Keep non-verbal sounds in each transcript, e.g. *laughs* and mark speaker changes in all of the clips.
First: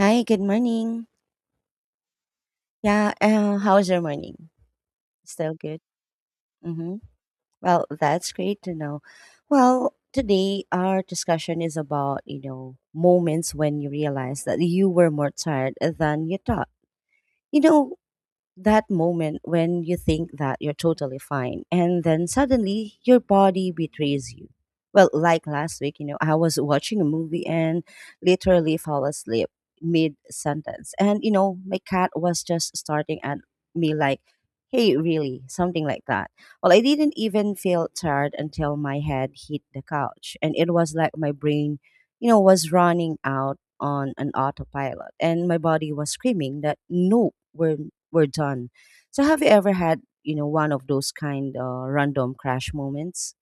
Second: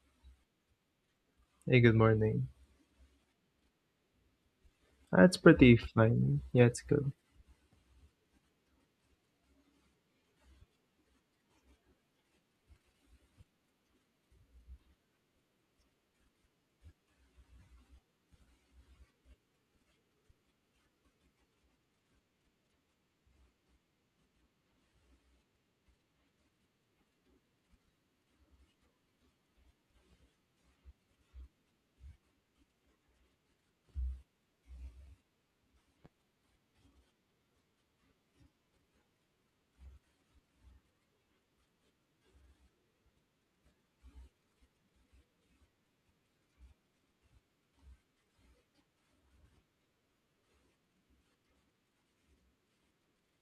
Speaker 1: Hi, good morning.
Speaker 2: Hey, good morning.
Speaker 1: Yeah, how's your morning?
Speaker 2: That's
Speaker 1: Still
Speaker 2: pretty
Speaker 1: good?
Speaker 2: fine. Yeah, it's
Speaker 1: Mm-hmm.
Speaker 2: good.
Speaker 1: Well, that's great to know. Well, today our discussion is about, moments when you realize that you were more tired than you thought. You know, that moment when you think that you're totally fine and then suddenly your body betrays you. Well, like last week, I was watching a movie and literally fell asleep mid sentence. And, my cat was just starting at me like, hey, really, something like that. Well, I didn't even feel tired until my head hit the couch. And it was like my brain, was running out on an autopilot and my body was screaming that, no, we're done. So have you ever had, one of those kind random crash moments?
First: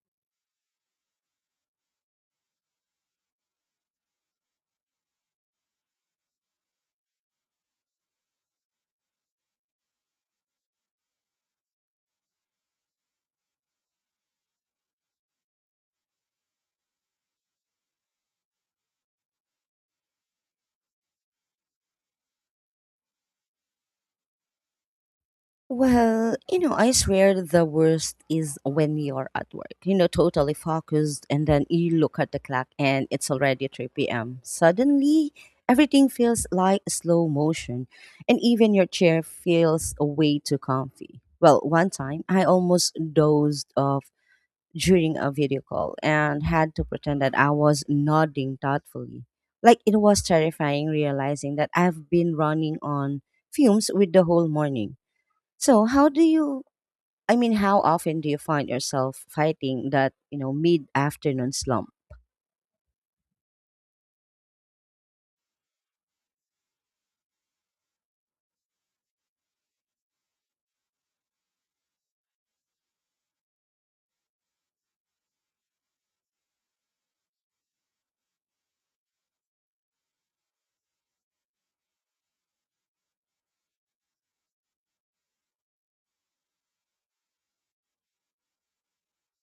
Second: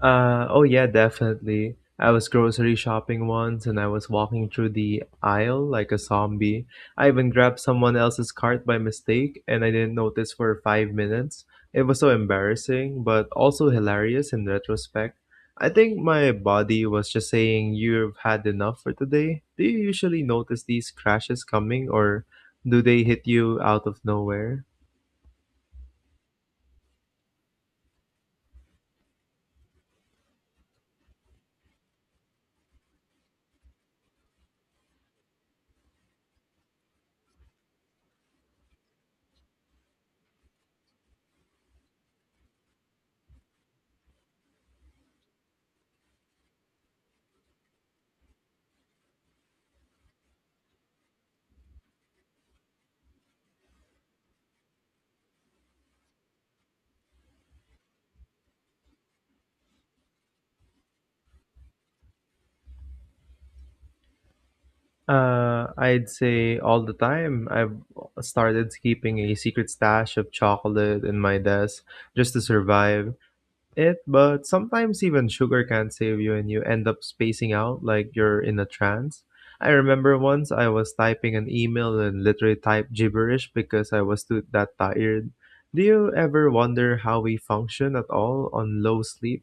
Speaker 2: Oh yeah, definitely. I was grocery shopping once and I was walking through the aisle like a zombie. I even grabbed someone else's cart by mistake and I didn't notice for 5 minutes. It was so embarrassing, but also hilarious in retrospect. I think my body was just saying, you've had enough for today. Do you usually notice these crashes coming or do they hit you out of nowhere?
Speaker 1: Well, I swear the worst is when you're at work, totally focused, and then you look at the clock and it's already 3 p.m. Suddenly, everything feels like slow motion, and even your chair feels way too comfy. Well, one time I almost dozed off during a video call and had to pretend that I was nodding thoughtfully. Like it was terrifying realizing that I've been running on fumes with the whole morning. So how do you I mean how often do you find yourself fighting that, mid afternoon slump?
Speaker 2: I'd say all the time. I've started keeping a secret stash of chocolate in my desk just to survive it, but sometimes even sugar can't save you and you end up spacing out like you're in a trance. I remember once I was typing an email and literally typed gibberish because I was too that tired. Do you ever wonder how we function at all on low sleep?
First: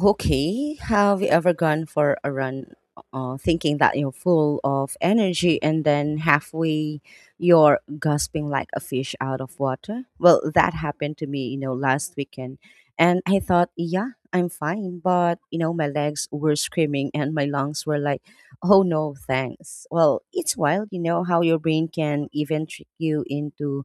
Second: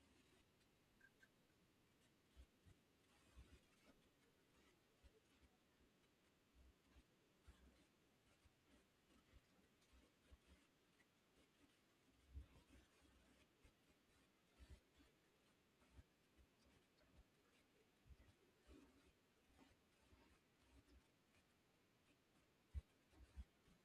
Speaker 1: Okay, have you ever gone for a run thinking that you're full of energy and then halfway you're gasping like a fish out of water? Well, that happened to me, last weekend. And I thought, yeah, I'm fine. But, my legs were screaming and my lungs were like, oh no, thanks. Well, it's wild, how your brain can even trick you into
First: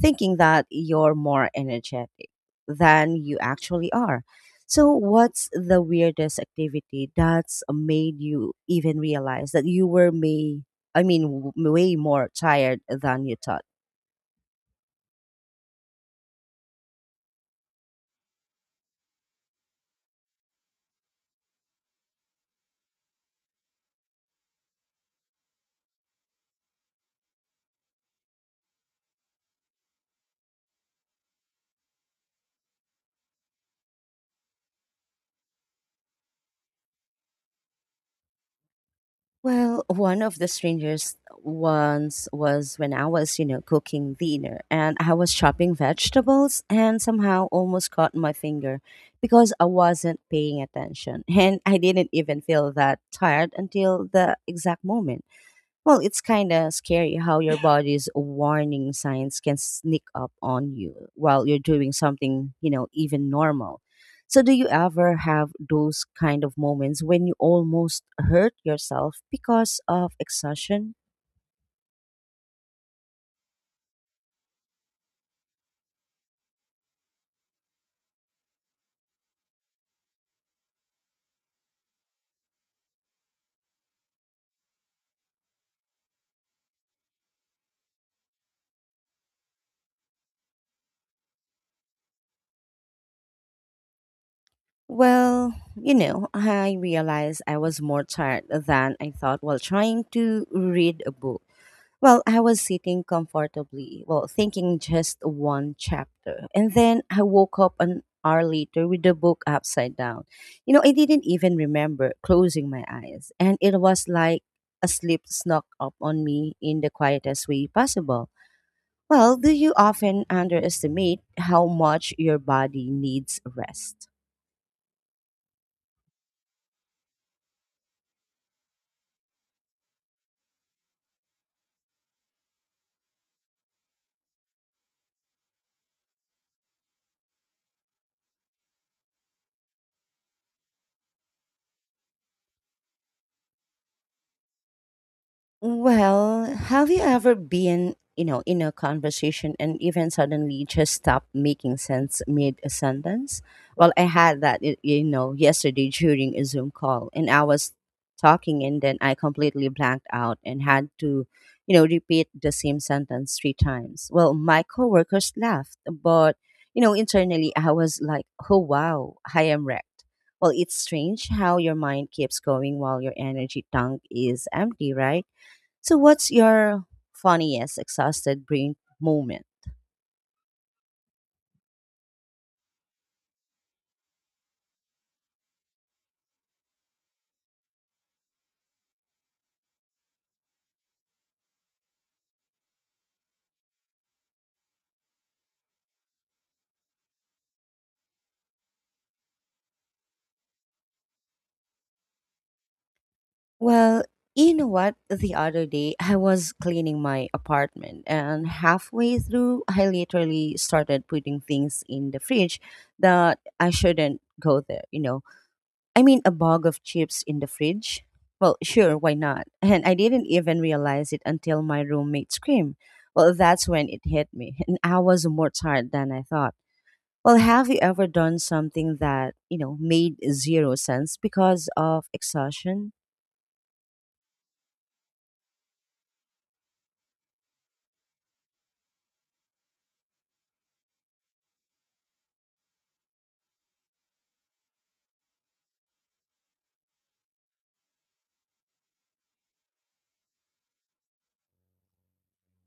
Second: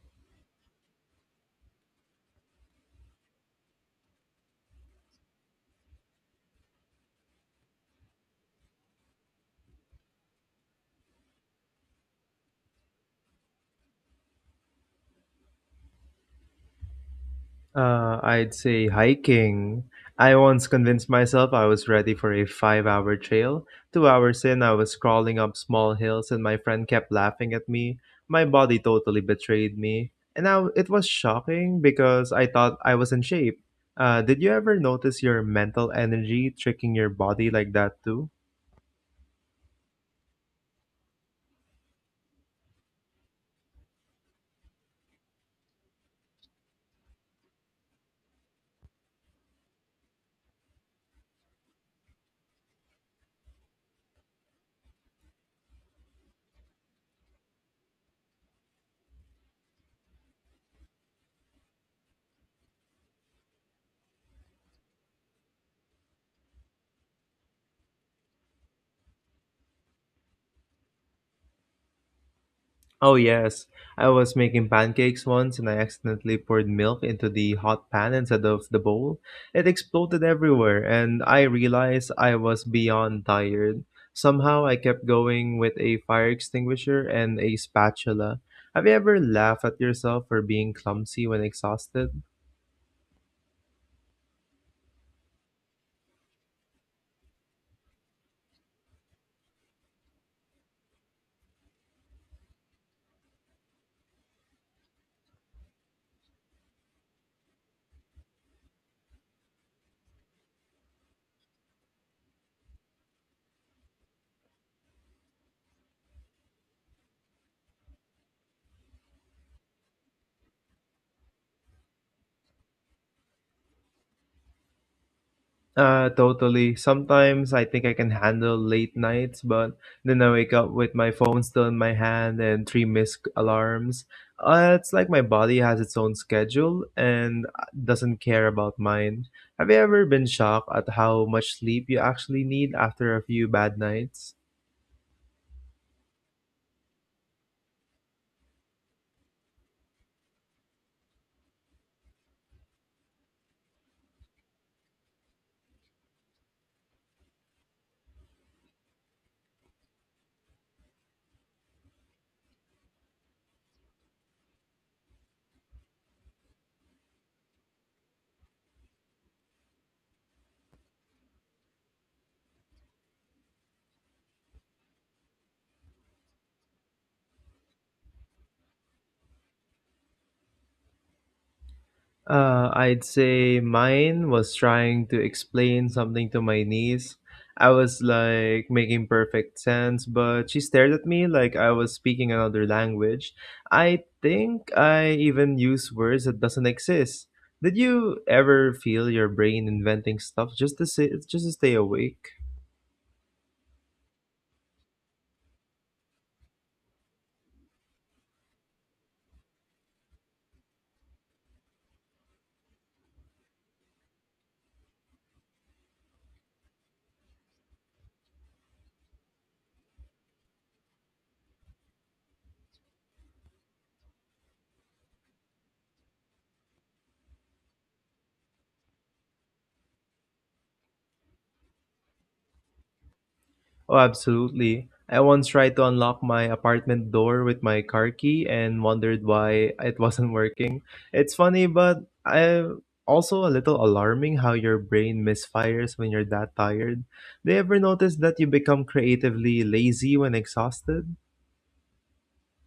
Speaker 1: thinking that you're more energetic than you actually are. So, what's the weirdest activity that's made you even realize that you were may I mean way more tired than you thought?
Speaker 2: I'd say hiking. I once convinced myself I was ready for a 5 hour trail. 2 hours in, I was crawling up small hills, and my friend kept laughing at me. My body totally betrayed me. And now it was shocking because I thought I was in shape. Did you ever notice your mental energy tricking your body like that too?
Speaker 1: Well, one of the strangest ones was when I was, cooking dinner and I was chopping vegetables and somehow almost caught my finger because I wasn't paying attention. *laughs* And I didn't even feel that tired until the exact moment. Well, it's kind of scary how your body's warning signs can sneak up on you while you're doing something, even normal. So, do you ever have those kind of moments when you almost hurt yourself because of exhaustion?
Speaker 2: Oh, yes. I was making pancakes once and I accidentally poured milk into the hot pan instead of the bowl. It exploded everywhere, and I realized I was beyond tired. Somehow, I kept going with a fire extinguisher and a spatula. Have you ever laughed at yourself for being clumsy when exhausted?
Speaker 1: Well, I realized I was more tired than I thought while trying to read a book. Well, I was sitting comfortably, well, thinking just one chapter. And then I woke up an hour later with the book upside down. I didn't even remember closing my eyes. And it was like a sleep snuck up on me in the quietest way possible. Well, do you often underestimate how much your body needs rest?
Speaker 2: Totally. Sometimes I think I can handle late nights, but then I wake up with my phone still in my hand and three missed alarms. It's like my body has its own schedule and doesn't care about mine. Have you ever been shocked at how much sleep you actually need after a few bad nights?
Speaker 1: Well, have you ever been, in a conversation and even suddenly just stopped making sense mid a sentence? Well, I had that, yesterday during a Zoom call, and I was talking, and then I completely blanked out and had to, repeat the same sentence three times. Well, my coworkers laughed, but internally I was like, "Oh wow, I am wrecked." Well, it's strange how your mind keeps going while your energy tank is empty, right? So, what's your funniest exhausted brain moment?
Speaker 2: I'd say mine was trying to explain something to my niece. I was like making perfect sense, but she stared at me like I was speaking another language. I think I even use words that doesn't exist. Did you ever feel your brain inventing stuff just to stay awake?
Speaker 1: Well, you know what? The other day, I was cleaning my apartment, and halfway through, I literally started putting things in the fridge that I shouldn't go there. I mean, a bag of chips in the fridge? Well, sure, why not? And I didn't even realize it until my roommate screamed. Well, that's when it hit me, and I was more tired than I thought. Well, have you ever done something that, made zero sense because of exhaustion?
Speaker 2: Oh, absolutely. I once tried to unlock my apartment door with my car key and wondered why it *laughs* wasn't working. It's funny, but I also a little alarming how your brain misfires when you're that tired. Do you ever notice that you become creatively lazy when exhausted?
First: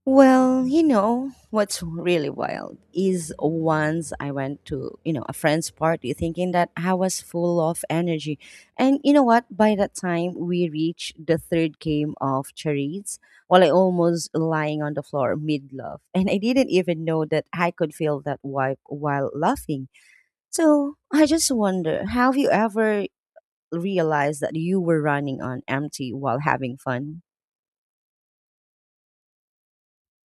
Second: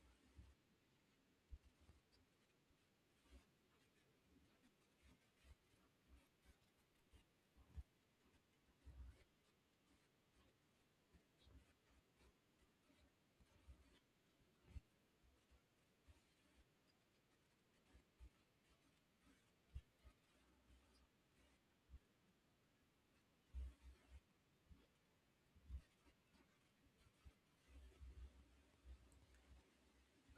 Speaker 1: Well, what's really wild is once I went to, a friend's party thinking that I was full of energy. And you know what? By that time we reached the third game of charades, while I almost lying on the floor mid laugh. And I didn't even know that I could feel that wipe while laughing. So I just wonder, have you ever realized that you were running on empty while having fun?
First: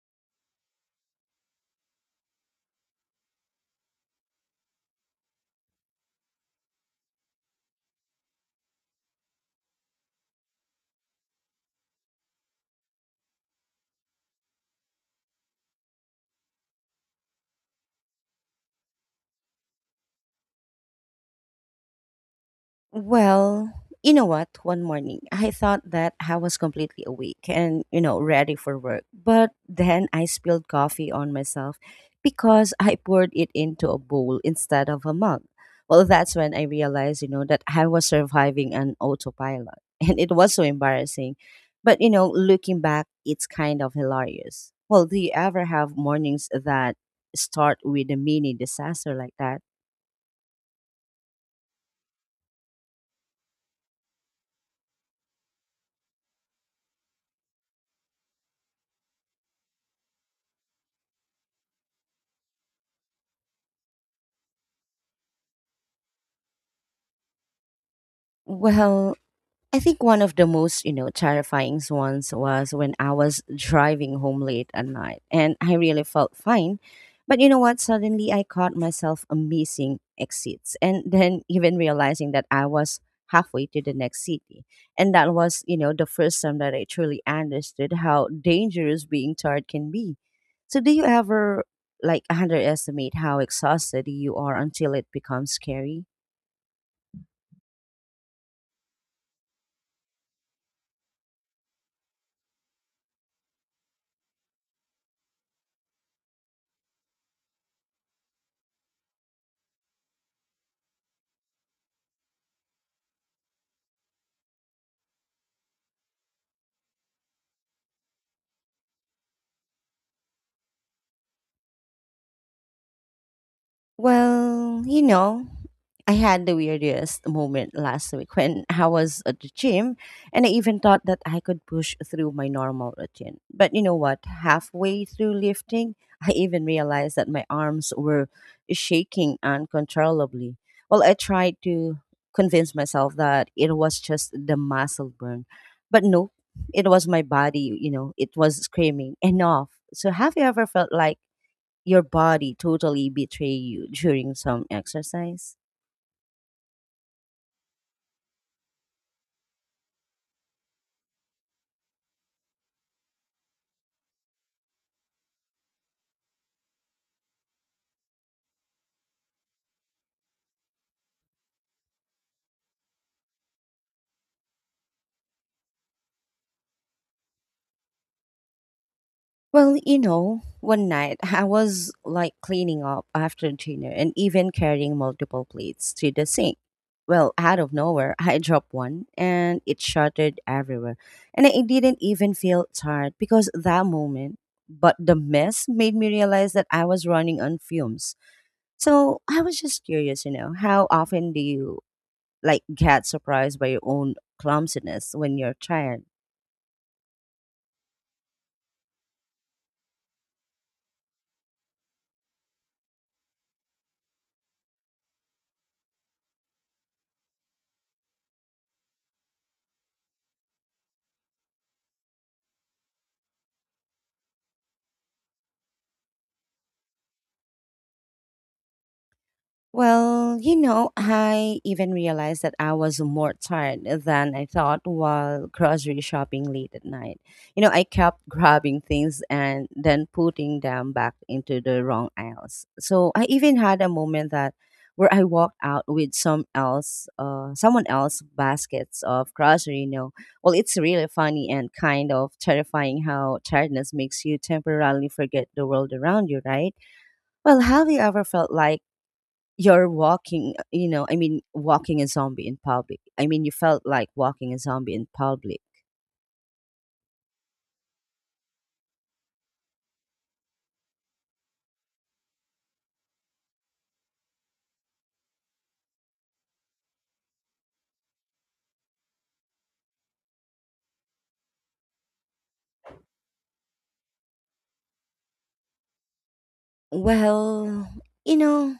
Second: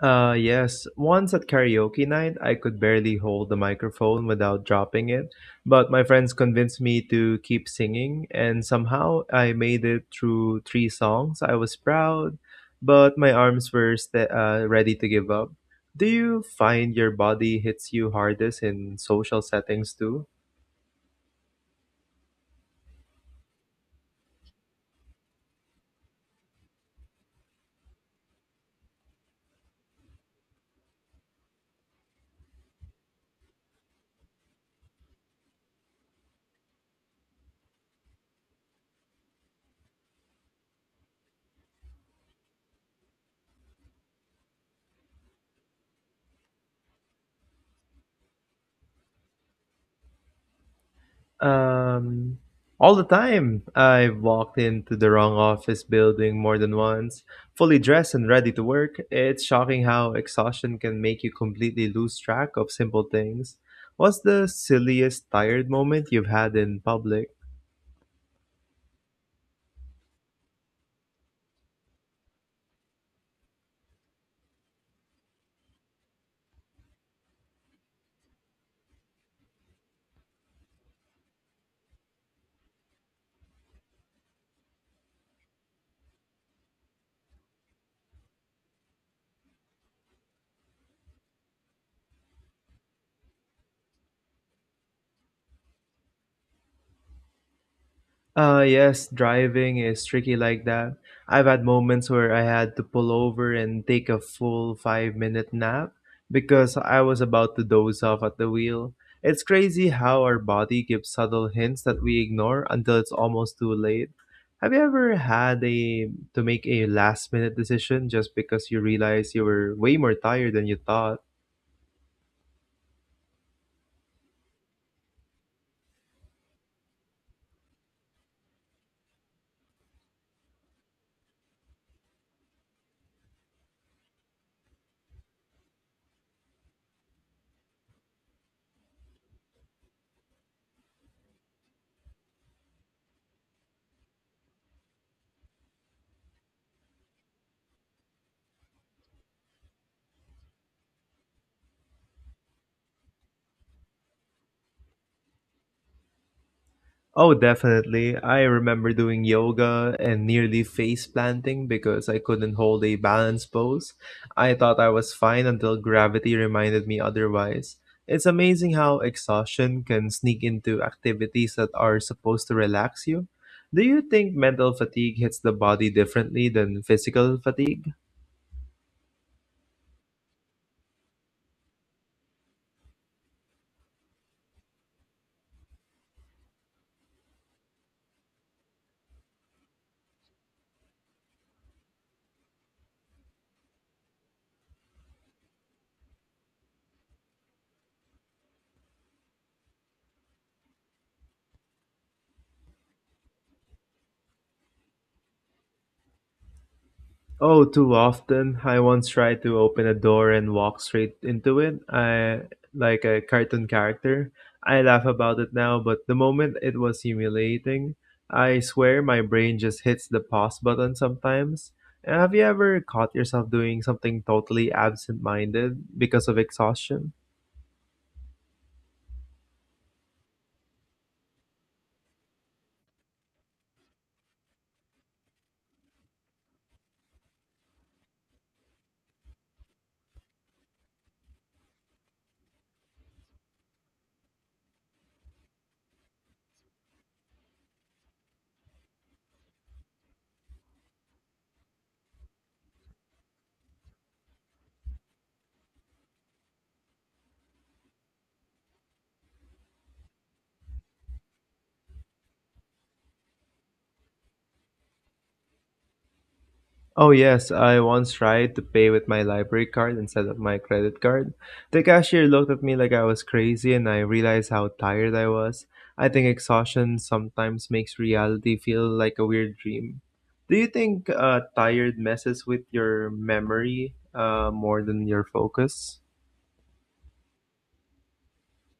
Speaker 2: Yes. Once at karaoke night, I could barely hold the microphone without dropping it, but my friends convinced me to keep singing, and somehow I made it through three songs. I was proud, but my arms were ready to give up. Do you find your body hits you hardest in social settings too?
Speaker 1: Well, you know what? One morning, I thought that I was completely awake and, ready for work. But then I spilled coffee on myself because I poured it into a bowl instead of a mug. Well, that's when I realized, that I was surviving an autopilot. *laughs* And it was so embarrassing. But, looking back, it's kind of hilarious. Well, do you ever have mornings that start with a mini disaster like that?
Speaker 2: Um, all the time. I've walked into the wrong office building more than once, fully dressed and ready to work. It's shocking how exhaustion can make you completely lose track of simple things. What's the silliest tired moment you've had in public?
Speaker 1: Well, I think one of the most, terrifying ones was when I was driving home late at night and I really felt fine. But you know what? Suddenly I caught myself missing exits and *laughs* then even realizing that I was halfway to the next city. And that was, the first time that I truly understood how dangerous being tired can be. So do you ever like underestimate how exhausted you are until it becomes scary?
Speaker 2: Yes, driving is tricky like that. I've had moments where I had to pull over and take a full 5 minute nap because I was about to doze off at the wheel. It's crazy how our body gives subtle hints that we ignore until it's almost too late. Have you ever had a to make a last minute decision just because you realized you were way more tired than you thought?
Speaker 1: Well, I had the weirdest moment last week when *laughs* I was at the gym and I even thought that I could push through my normal routine. But you know what? Halfway through lifting, *laughs* I even realized that my arms were shaking uncontrollably. Well, I tried to convince myself that it was just the muscle burn, but no, it was my body, it was screaming enough. So, have you ever felt like your body totally betray you during some exercise?
Speaker 2: Oh, definitely. I remember doing yoga and nearly face planting because I couldn't hold a balance pose. I thought I was fine until gravity reminded me otherwise. It's amazing how exhaustion can sneak into activities that are supposed to relax you. Do you think mental fatigue hits the body differently than physical fatigue?
Speaker 1: Well, one night *laughs* I was like cleaning up after dinner and even carrying multiple plates to the sink. Well, out of nowhere, I *laughs* dropped one and it shattered everywhere. And I didn't even feel tired because that moment, but the mess made me realize that I was running on fumes. So I was just curious, how often do you like get surprised by your own clumsiness when you're tired?
Speaker 2: Oh, too often. I once tried to open a door and walk straight into it. I like a cartoon character. I laugh about it now, but the moment it was humiliating, I swear my brain just hits the pause button sometimes. Have you ever caught yourself doing something totally absent-minded because of exhaustion?
Speaker 1: Well, I even realized that I was more tired than I thought while grocery shopping late at night. I kept grabbing things and then putting them back into the wrong aisles. So I even had a moment that where I walked out with someone else baskets of grocery. Well, it's really funny and kind of terrifying how tiredness makes you temporarily forget the world around you, right? Well, have you ever felt like you're walking you know I mean walking a zombie in public. I mean you felt like walking a zombie in public.
Speaker 2: Oh, yes, I once tried to pay with my library card instead of my credit card. The cashier looked at me like I was crazy, and I realized how tired I was. I think exhaustion sometimes makes reality feel like a weird dream. Do you think tired messes with your memory more than your focus?
Speaker 1: Well, you know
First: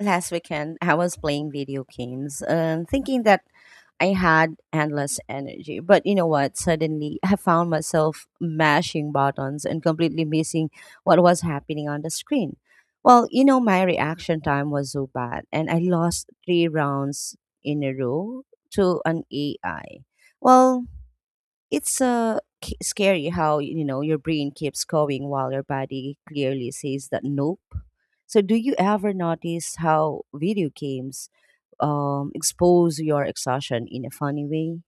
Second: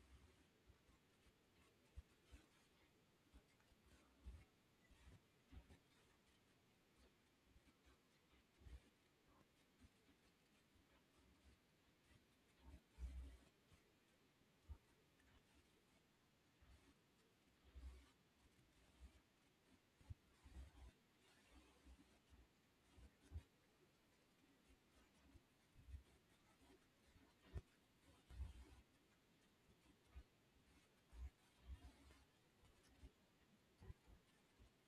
Speaker 1: last weekend I was playing video games and thinking that I had endless energy. But you know what? Suddenly I found myself mashing buttons and completely missing what was happening on the screen. Well, my reaction time was so bad and I lost three rounds in a row to an AI. Well, it's scary how your brain keeps going while your body clearly says that nope. So, do you ever notice how video games expose your exhaustion in a funny way?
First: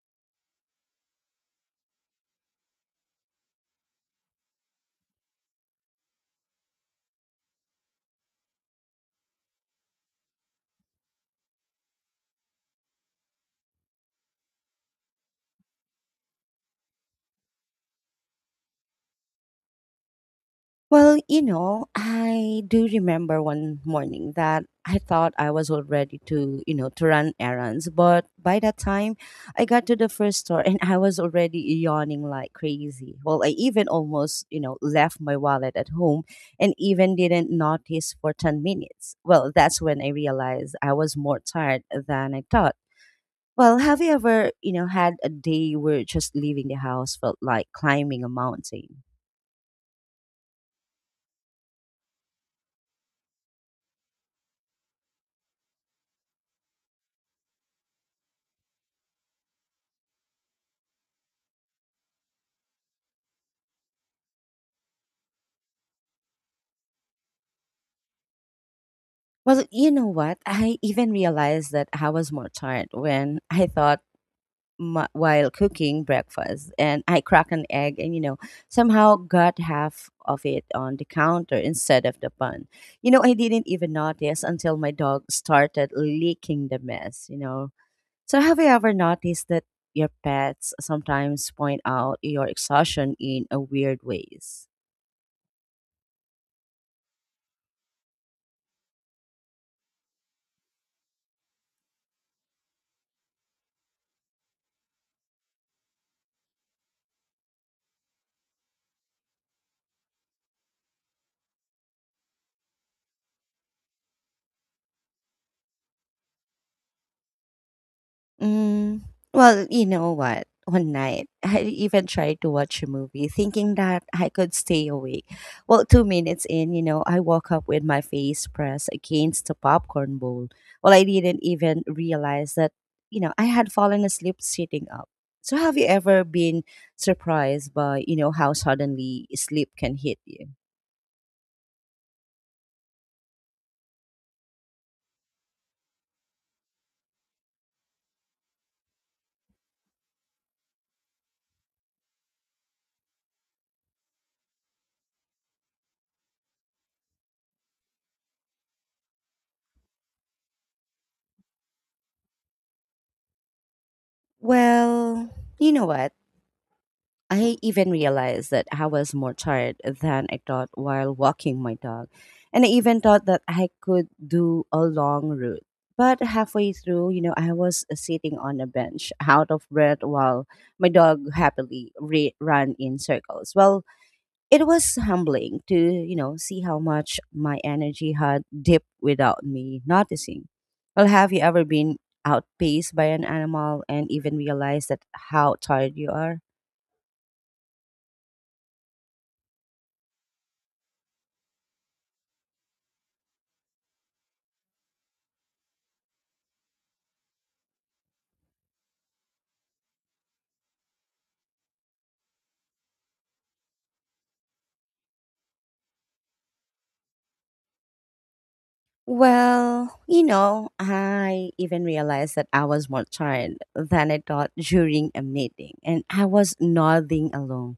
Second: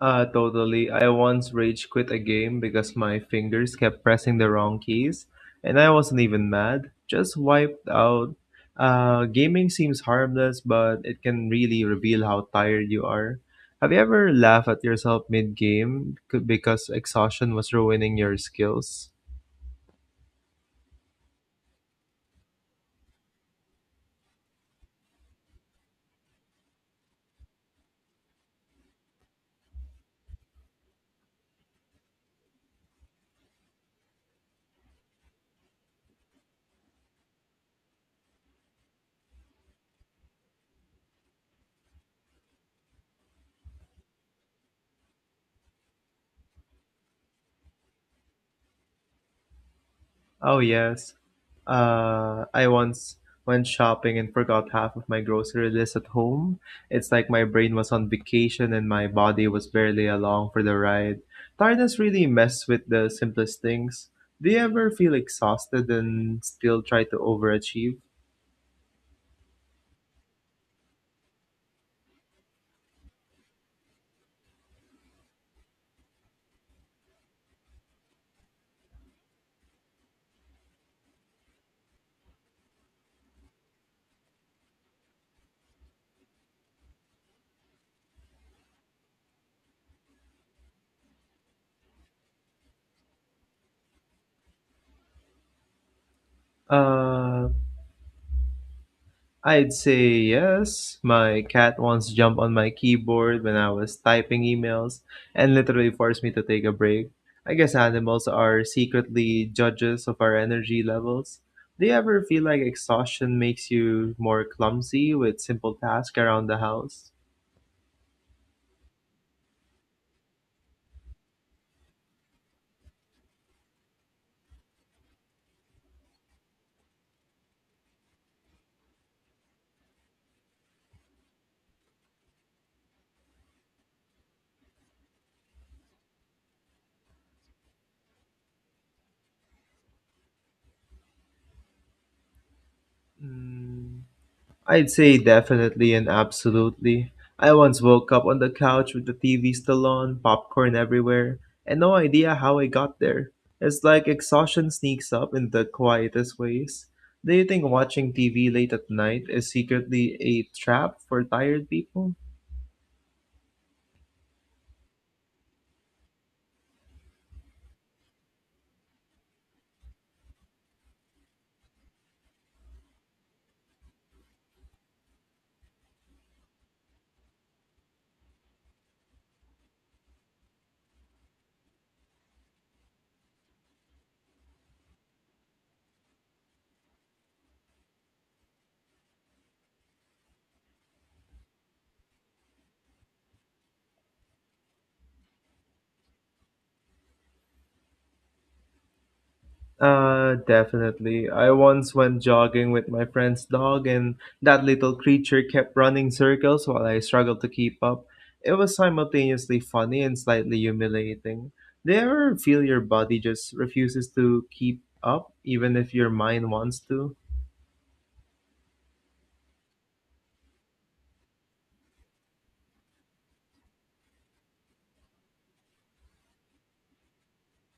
Speaker 2: Totally. I once rage quit a game because my fingers kept pressing the wrong keys, and I wasn't even mad, just wiped out. Gaming seems harmless, but it can really reveal how tired you are. Have you ever laughed at yourself mid game because exhaustion was ruining your skills?
Speaker 1: Well, I do remember one morning that I thought I was all ready to, run errands. But by that time, I got to the first store and I was already yawning like crazy. Well, I even almost, left my wallet at home and even didn't notice for 10 minutes. Well, that's when I realized I was more tired than I thought. Well, have you ever, had a day where just leaving the house felt like climbing a mountain?
Speaker 2: Oh, yes. I once went shopping and forgot half of my grocery list at home. It's like my brain was on vacation and my body was barely along for the ride. Tiredness really mess with the simplest things. Do you ever feel exhausted and still try to overachieve?
Speaker 1: Well, you know what? I even realized that I was more tired when I thought while cooking breakfast, and I cracked an egg, and somehow got half of it on the counter instead of the bun. I didn't even notice until my dog started licking the mess. So have you ever noticed that your pets sometimes point out your exhaustion in a weird ways?
Speaker 2: Uh, I'd say yes. My cat once jumped on my keyboard when I was typing emails and literally forced me to take a break. I guess animals are secretly judges of our energy levels. Do you ever feel like exhaustion makes you more clumsy with simple tasks around the house?
Speaker 1: Mm, well, you know what? One night, I even tried to watch a movie thinking that I could stay awake. Well, 2 minutes in, I woke up with my face pressed against the popcorn bowl. Well, I didn't even realize that, I had fallen asleep sitting up. So, have you ever been surprised by, how suddenly sleep can hit you?
Speaker 2: Mm, I'd say definitely and absolutely. I once woke up on the couch with the TV still on, popcorn everywhere, and no idea how I got there. It's like exhaustion sneaks up in the quietest ways. Do you think watching TV late at night is secretly a trap for tired people?
Speaker 1: Well, you know what? I even realized that I was more tired than I thought while walking my dog. And I even thought that I could do a long route. But halfway through, you know, I was sitting on a bench out of breath while my dog happily ran in circles. Well, it was humbling to, you know, see how much my energy had dipped without me noticing. Well, have you ever been outpaced by an animal and even realized that how tired you are?
Speaker 2: Definitely. I once went jogging with my friend's dog, and that little creature kept running circles while I struggled to keep up. It was simultaneously funny and slightly humiliating. Do you ever feel your body just refuses to keep up, even if your mind wants to?
Speaker 1: Well, you know, I even realized that I was more tired than I thought during a meeting, and I was nodding along,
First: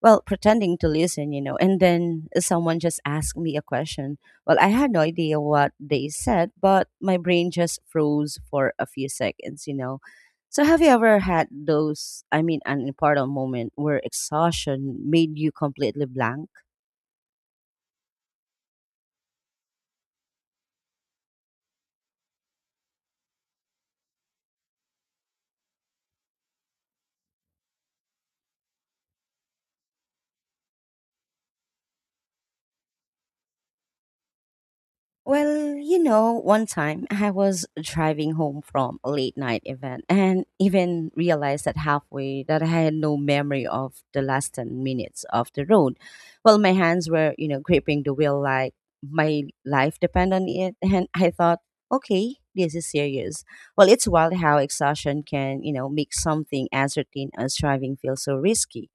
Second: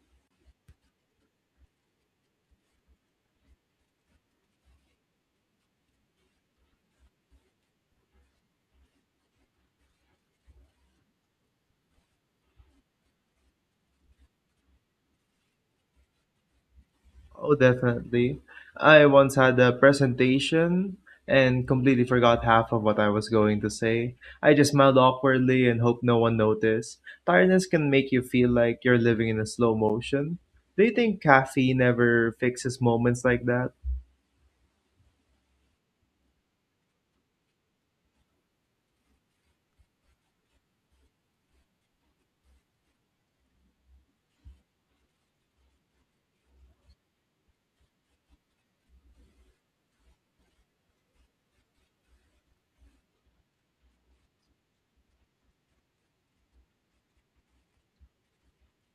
Speaker 1: well, pretending to listen, you know, and then someone just asked me a question. Well, I had no idea what they said, but my brain just froze for a few seconds, you know. So, have you ever had those, I mean, an important moment where exhaustion made you completely blank?
Speaker 2: Oh, definitely. I once had a presentation and completely forgot half of what I was going to say. I just smiled awkwardly and hoped no one noticed. Tiredness can make you feel like you're living in a slow motion. Do you think caffeine ever fixes moments like that?
Speaker 1: Well, you know, one time I was driving home from a late night event and even realized that halfway that I had no memory of the last 10 minutes of the road. Well, my hands were, you know, gripping the wheel like my life depend on it. And I thought, okay, this is serious. Well, it's wild how exhaustion can, you know, make something as routine as driving feel so risky.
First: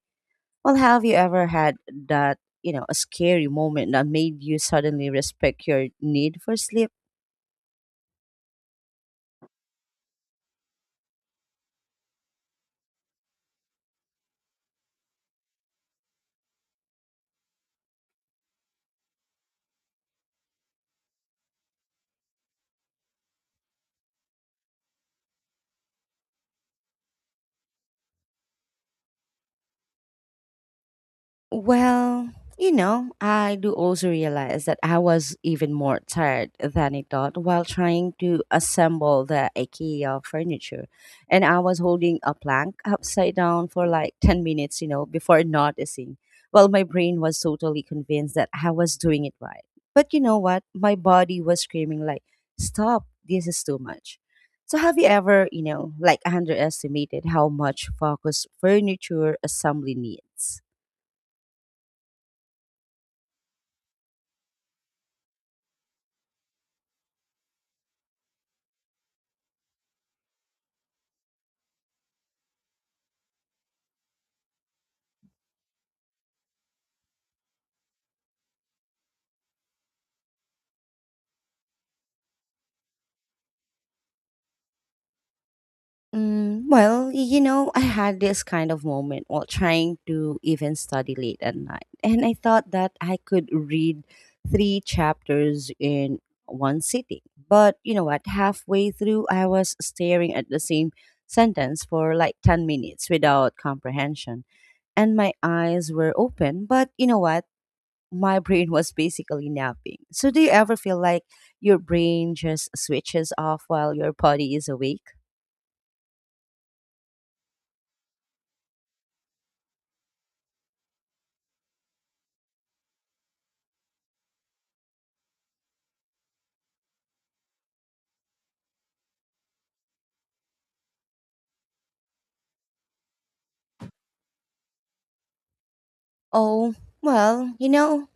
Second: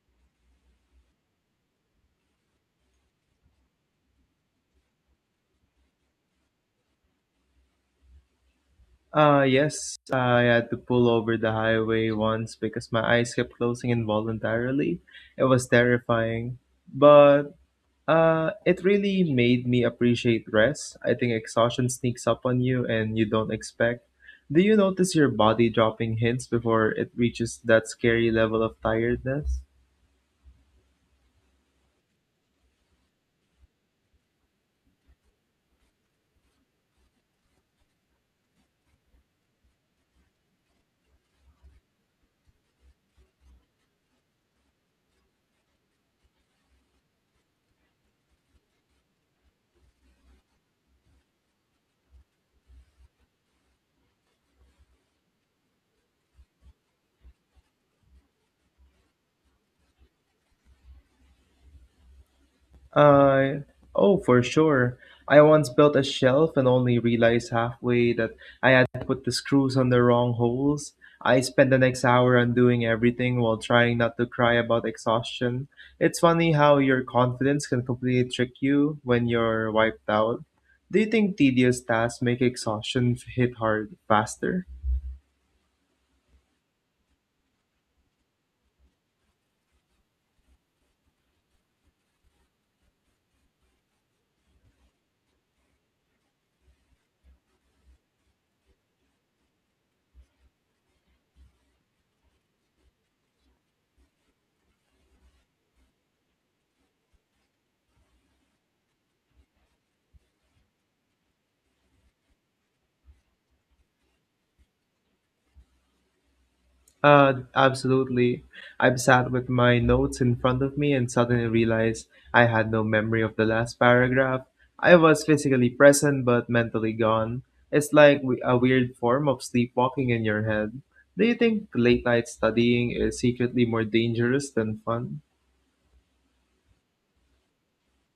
Speaker 1: Well, have you ever had that, you know, a scary moment that made you suddenly respect your need for sleep?
Speaker 2: Yes. I had to pull over the highway once because my eyes kept closing involuntarily. It was terrifying. But It really made me appreciate rest. I think exhaustion sneaks up on you and you don't expect. Do you notice your body dropping hints before it reaches that scary level of tiredness?
Speaker 1: Well, you know, I do also realize that I was even more tired than I thought while trying to assemble the IKEA furniture. And I was holding a plank upside down for like 10 minutes, you know, before *laughs* noticing. Well, my brain was totally convinced that I was doing it right. But you know what? My body was screaming, like, stop, this is too much. So, have you ever, you know, like underestimated how much focus furniture assembly needs?
Speaker 2: I Oh, for sure. I once built a shelf and only realized halfway that I had put the screws on the wrong holes. I spent the next hour undoing everything while trying not to cry about exhaustion. It's funny how your confidence can completely trick you when you're wiped out. Do you think tedious tasks make exhaustion hit hard faster?
Speaker 1: Well, you know, I had this kind of moment while trying to even study late at night. And I thought that I could read three chapters in one sitting. But you know what? Halfway through, I was staring at the same sentence for like 10 minutes without comprehension. And my eyes were open. But you know what? My brain was basically napping. So, do you ever feel like your brain just switches off while your body is awake?
Speaker 2: Absolutely. I've sat with my notes in front of me and suddenly realized I had no memory of the last paragraph. I was physically present but mentally gone. It's like a weird form of sleepwalking in your head. Do you think late night studying is secretly more dangerous than fun?
Speaker 1: Oh, well, you know,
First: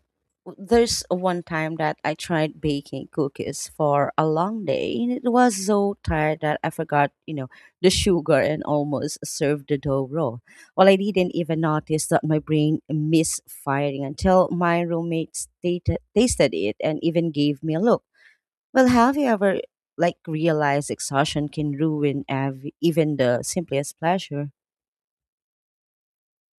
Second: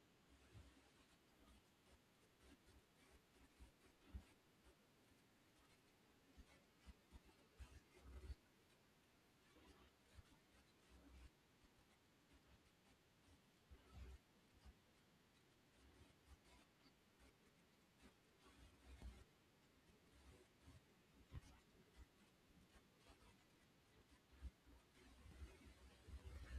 Speaker 1: there's one time that I tried baking cookies for a long day, and it was so tired that I forgot, you know, the sugar and almost served the dough raw. Well, I didn't even notice that my brain misfiring until my roommates tasted it and even gave me a look. Well, have you ever, like, realized exhaustion can ruin even the simplest pleasure?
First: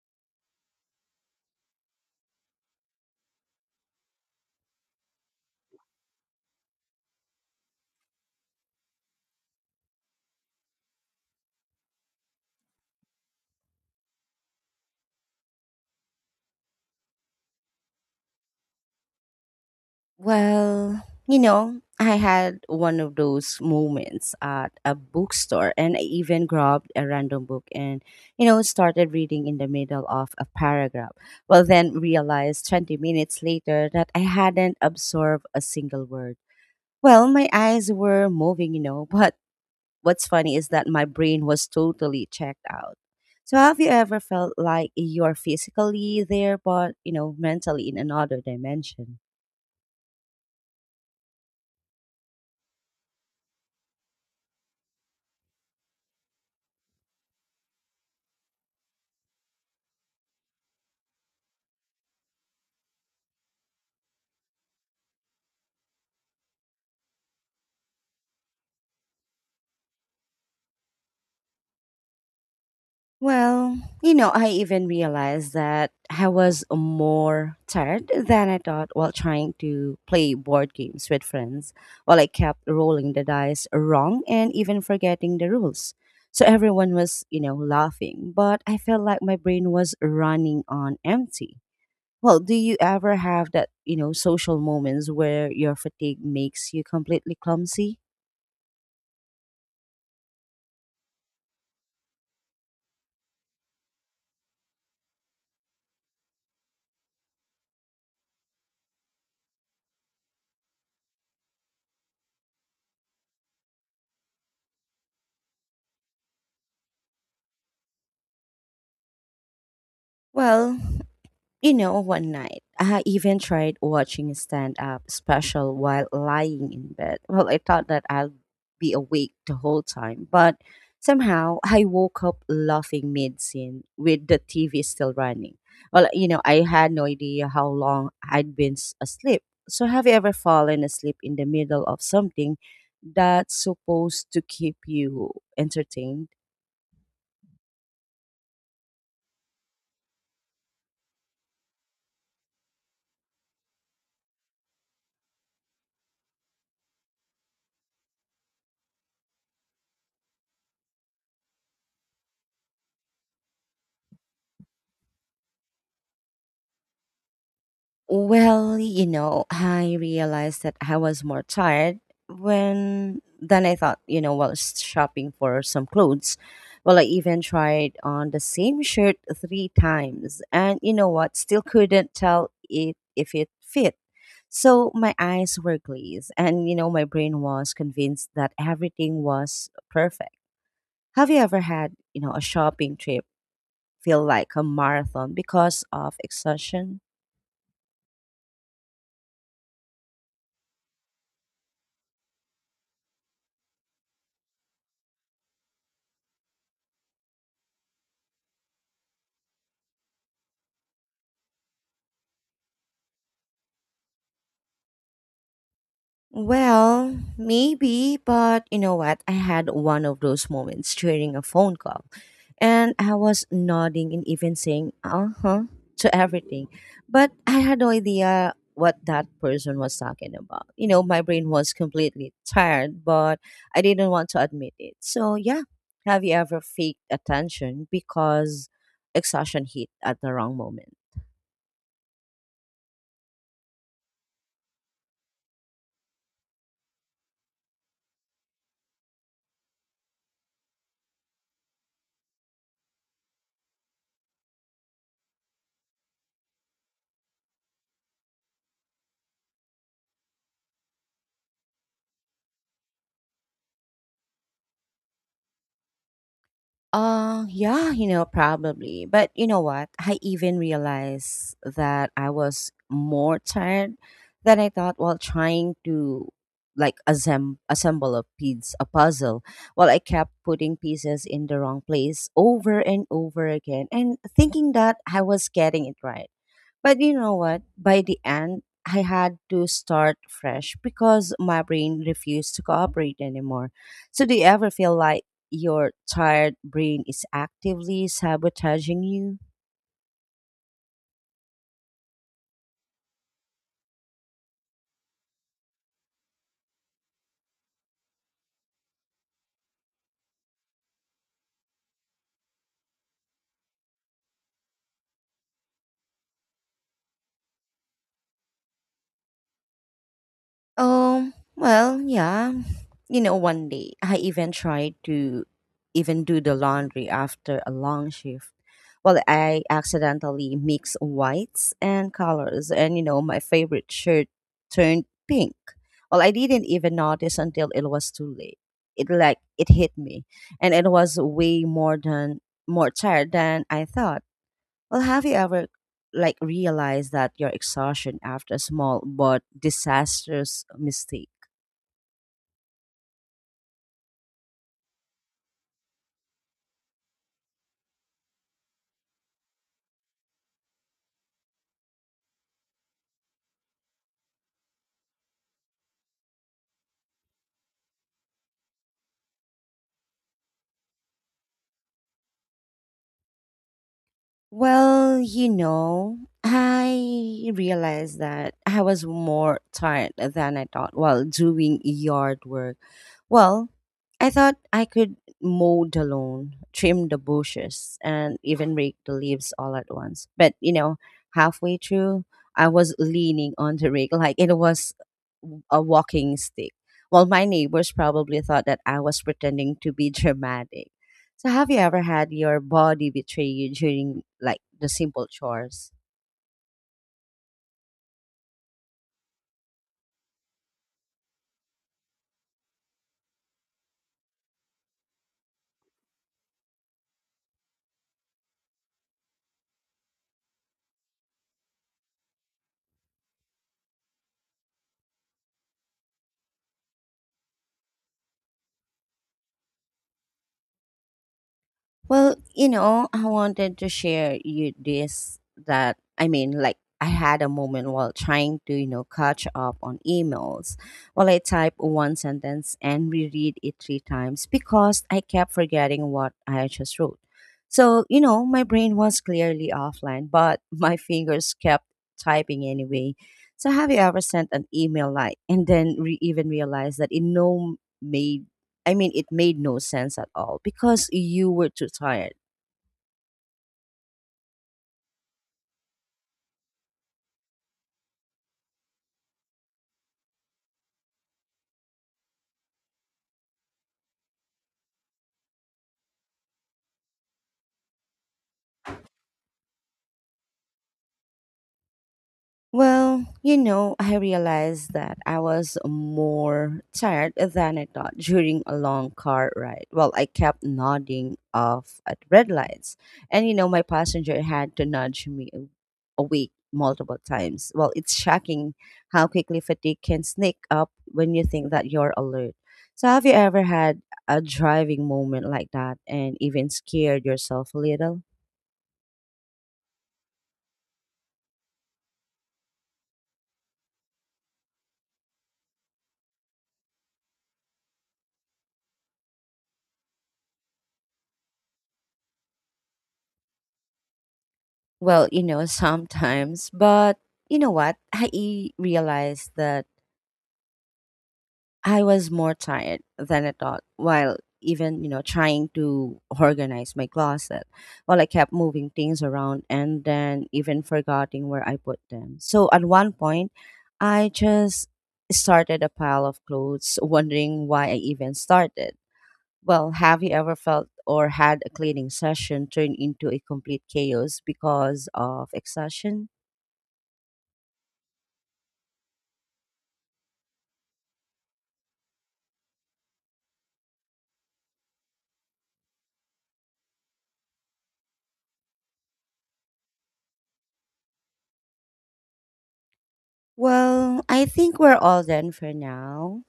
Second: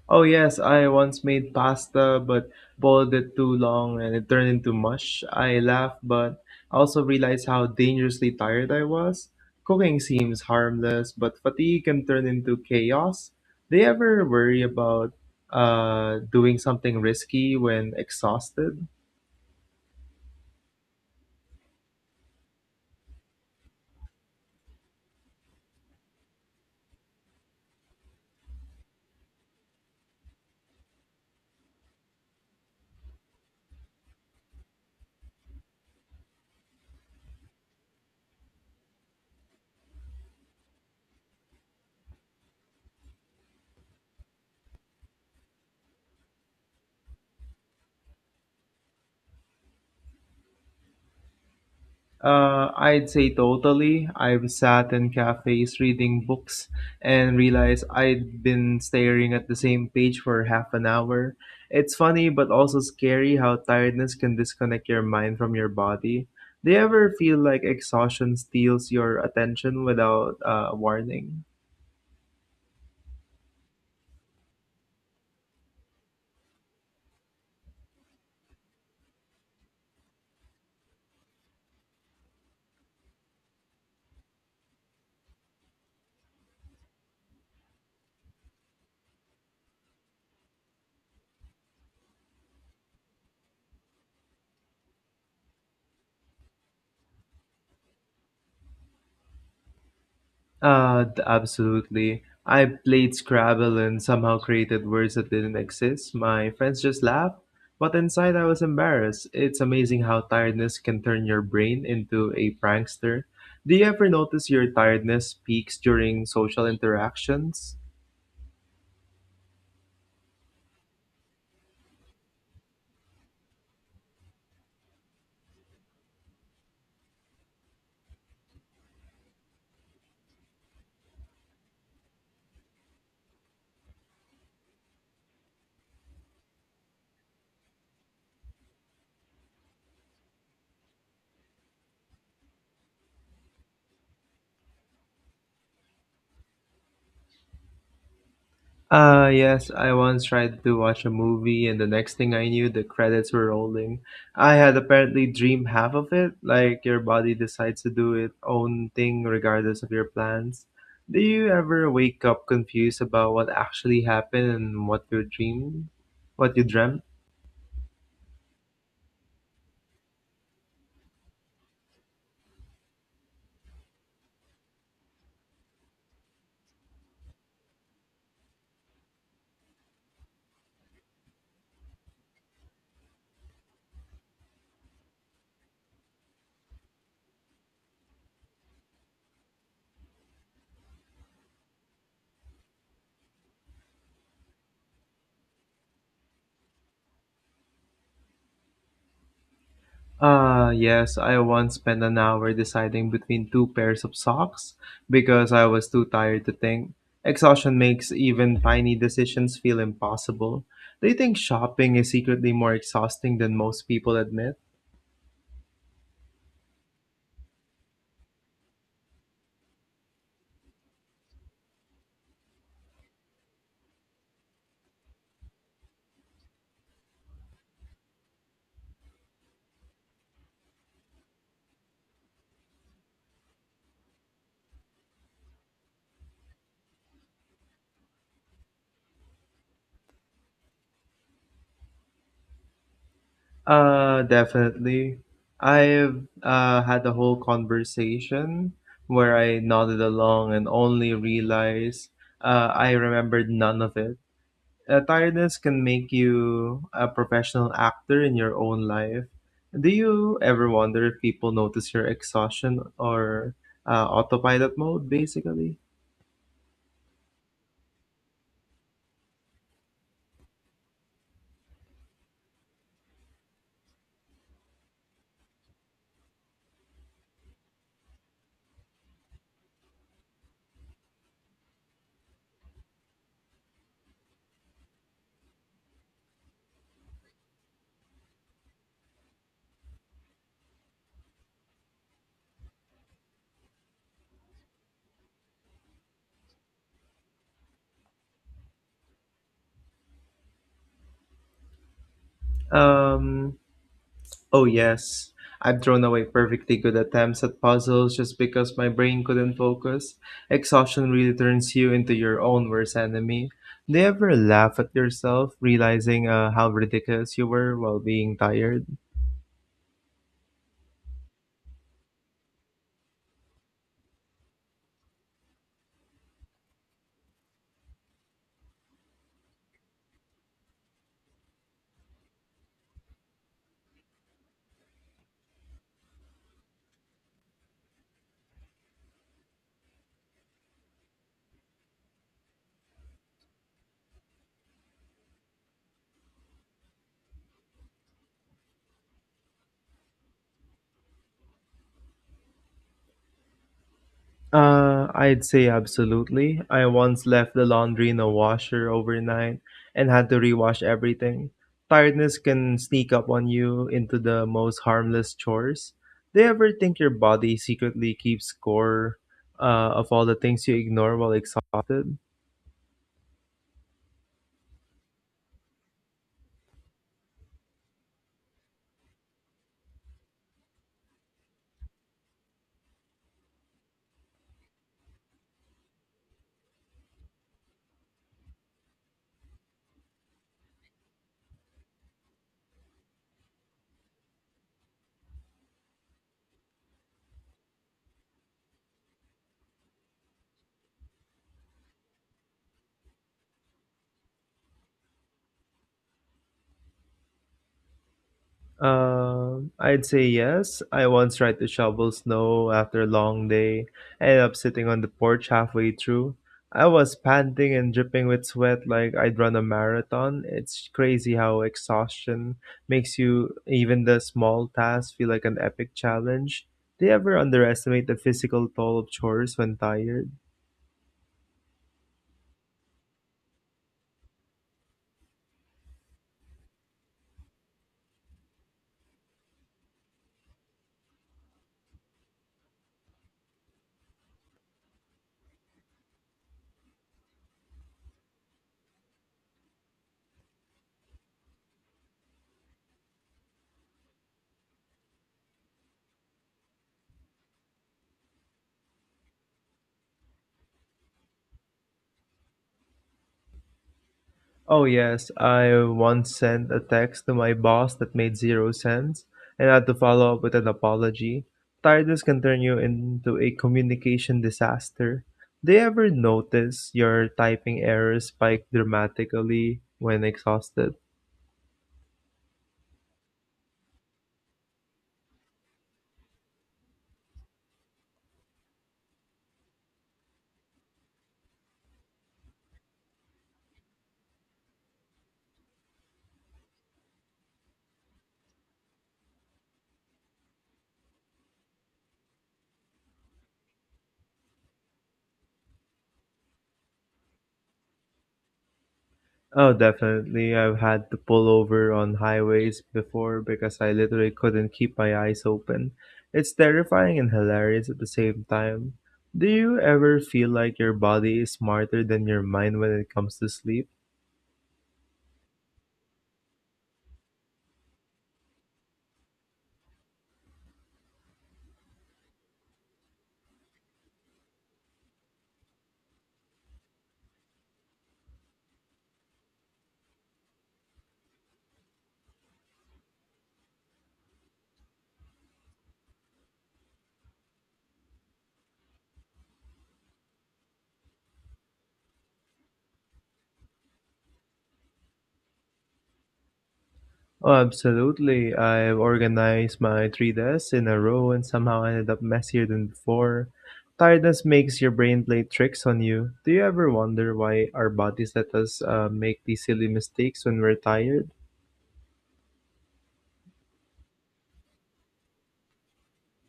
Speaker 2: Oh yes, I once made pasta but boiled it too long and it turned into mush. I laughed, but I also realized how dangerously tired I was. Cooking seems harmless, but fatigue can turn into chaos. Do you ever worry about doing something risky when exhausted?
Speaker 1: Well, you know, I had one of those moments at a bookstore and I even grabbed a random book and, you know, started reading in the middle of a paragraph. Well, then realized 20 minutes later that I hadn't absorbed a single word. Well, my eyes were moving, you know, but what's funny is that my brain was totally checked out. So, have you ever felt like you're physically there, but, you know, mentally in another dimension?
Speaker 2: I'd say totally. I've sat in cafes reading books and realized I'd been staring at the same page for half an hour. It's funny but also scary how tiredness can disconnect your mind from your body. Do you ever feel like exhaustion steals your attention without warning?
Speaker 1: Well, you know, I even realized that I was more tired than I thought while trying to play board games with friends, while I kept rolling the dice wrong and even forgetting the rules. So everyone was, you know, laughing, but I felt like my brain was running on empty. Well, do you ever have that, you know, social moments where your fatigue makes you completely clumsy?
Speaker 2: Absolutely. I played Scrabble and somehow created words that didn't exist. My friends just laughed, but inside I was embarrassed. It's amazing how tiredness can turn your brain into a prankster. Do you ever notice your tiredness peaks during social interactions?
Speaker 1: Well, you know, one night, I even tried watching a stand up special while lying in bed. Well, I thought that I'd be awake the whole time, but somehow I woke up laughing mid scene with the TV still running. Well, you know, I had no idea how long I'd been asleep. So, have you ever fallen asleep in the middle of something that's supposed to keep you entertained?
Speaker 2: Yes, I once tried to watch a movie, and the next thing I knew, the credits were rolling. I had apparently dreamed half of it, like your body decides to do its own thing regardless of your plans. Do you ever wake up confused about what actually happened and what you dreamed? What you dreamt?
Speaker 1: Well, you know, I realized that I was more tired when then I thought, you know, while shopping for some clothes. Well, I even tried on the same shirt three times, and you know what? Still couldn't tell it if it fit. So my eyes were glazed, and you know, my brain was convinced that everything was perfect. Have you ever had, you know, a shopping trip feel like a marathon because of exhaustion?
Speaker 2: Ah, yes, I once spent an hour deciding between two pairs of socks because I was too tired to think. Exhaustion makes even tiny decisions feel impossible. Do you think shopping is secretly more exhausting than most people admit?
Speaker 1: Well, maybe, but you know what? I had one of those moments during a phone call, and I was nodding and even saying "uh huh" to everything, but I had no idea what that person was talking about. You know, my brain was completely tired, but I didn't want to admit it. So yeah, have you ever faked attention because exhaustion hit at the wrong moment?
Speaker 2: Definitely. I've had a whole conversation where I nodded along and only realized I remembered none of it. Tiredness can make you a professional actor in your own life. Do you ever wonder if people notice your exhaustion or autopilot mode, basically?
Speaker 1: Yeah, you know, probably. But you know what? I even realized that I was more tired than I thought while trying to like assemble a piece, a puzzle. While I kept putting pieces in the wrong place over and over again and thinking that I was getting it right. But you know what? By the end, I had to start fresh because my brain refused to cooperate anymore. So, do you ever feel like your tired brain is actively sabotaging you?
Speaker 2: Um, oh, yes. I've thrown away perfectly good attempts at puzzles just because my brain couldn't focus. Exhaustion really turns you into your own worst enemy. Do you ever laugh at yourself, realizing how ridiculous you were while being tired?
Speaker 1: Well, yeah. You know, one day I even tried to even do the laundry after a long shift. Well, I accidentally mixed whites and colors, and you know, my favorite shirt turned pink. Well, I didn't even notice until it was too late. It like it hit me, and it was way more than more tired than I thought. Well, have you ever like realized that your exhaustion after a small but disastrous mistake?
Speaker 2: I'd say absolutely. I once left the laundry in a washer overnight and had to rewash everything. Tiredness can sneak up on you into the most harmless chores. Do you ever think your body secretly keeps score of all the things you ignore while exhausted?
Speaker 1: Well, you know, I realized that I was more tired than I thought while doing yard work. Well, I thought I could mow the lawn, trim the bushes, and even rake the leaves all at once. But, you know, halfway through, I was leaning on the rake *laughs* like it was a walking stick. Well, my neighbors probably thought that I was pretending to be *laughs* dramatic. So, have you ever had your body betray you during like the simple chores?
Speaker 2: I'd say yes. I once tried to shovel snow after a long day. I ended up sitting on the porch halfway through. I was panting and dripping with sweat like I'd run a marathon. It's crazy how exhaustion makes you, even the small tasks, feel like an epic challenge. Do you ever underestimate the physical toll of chores when tired?
Speaker 1: Well, you know, I wanted to share you this that I mean, like I had a moment while trying to, you know, catch up on emails. Well, I type one sentence and reread it three times because I kept forgetting what I just wrote. So, you know, my brain was clearly offline, but *laughs* my fingers kept typing anyway. So, have you ever sent an email like and then even realized that it no made I mean, it made no sense at all because you were too tired.
Speaker 2: Oh, yes, I once sent a text to my boss that made zero sense and had to follow up with an apology. Tiredness can turn you into a communication disaster. Do you ever notice your typing errors spike dramatically when exhausted?
Speaker 1: Well, you know, I realized that I was more tired than I thought during a long car ride. Well, I kept nodding off at red lights. And, you know, my passenger had to nudge me awake multiple times. Well, it's shocking how quickly fatigue can sneak up when you think that you're alert. So, have you ever had a driving moment like that and even scared yourself a little?
Speaker 2: Oh, definitely. I've had to pull over on highways before because I literally couldn't keep my eyes open. It's terrifying and hilarious at the same time. Do you ever feel like your body is smarter than your mind when it comes to sleep?
Speaker 1: Well, you know, sometimes, but you know what? I realized that I was more tired than I thought while even, you know, trying to organize my closet. While I kept moving things around and then even forgetting where I put them. So at one point, I just started a pile of clothes, wondering why I even started. Well, have you ever felt or had a cleaning session turn into a complete chaos because of exhaustion?
Speaker 2: Oh, absolutely. I've organized my three desks in a row and somehow ended up messier than before. Tiredness makes your brain play tricks on you. Do you ever wonder why our bodies let us make these silly mistakes when we're tired?
Speaker 1: Well, I think we're all done for now,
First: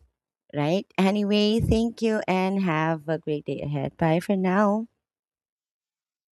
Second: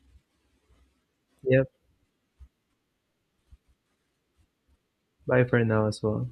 Speaker 1: right? Anyway,
Speaker 2: Yep.
Speaker 1: thank you and have a great day ahead. Bye for now.
Speaker 2: Bye for now as well!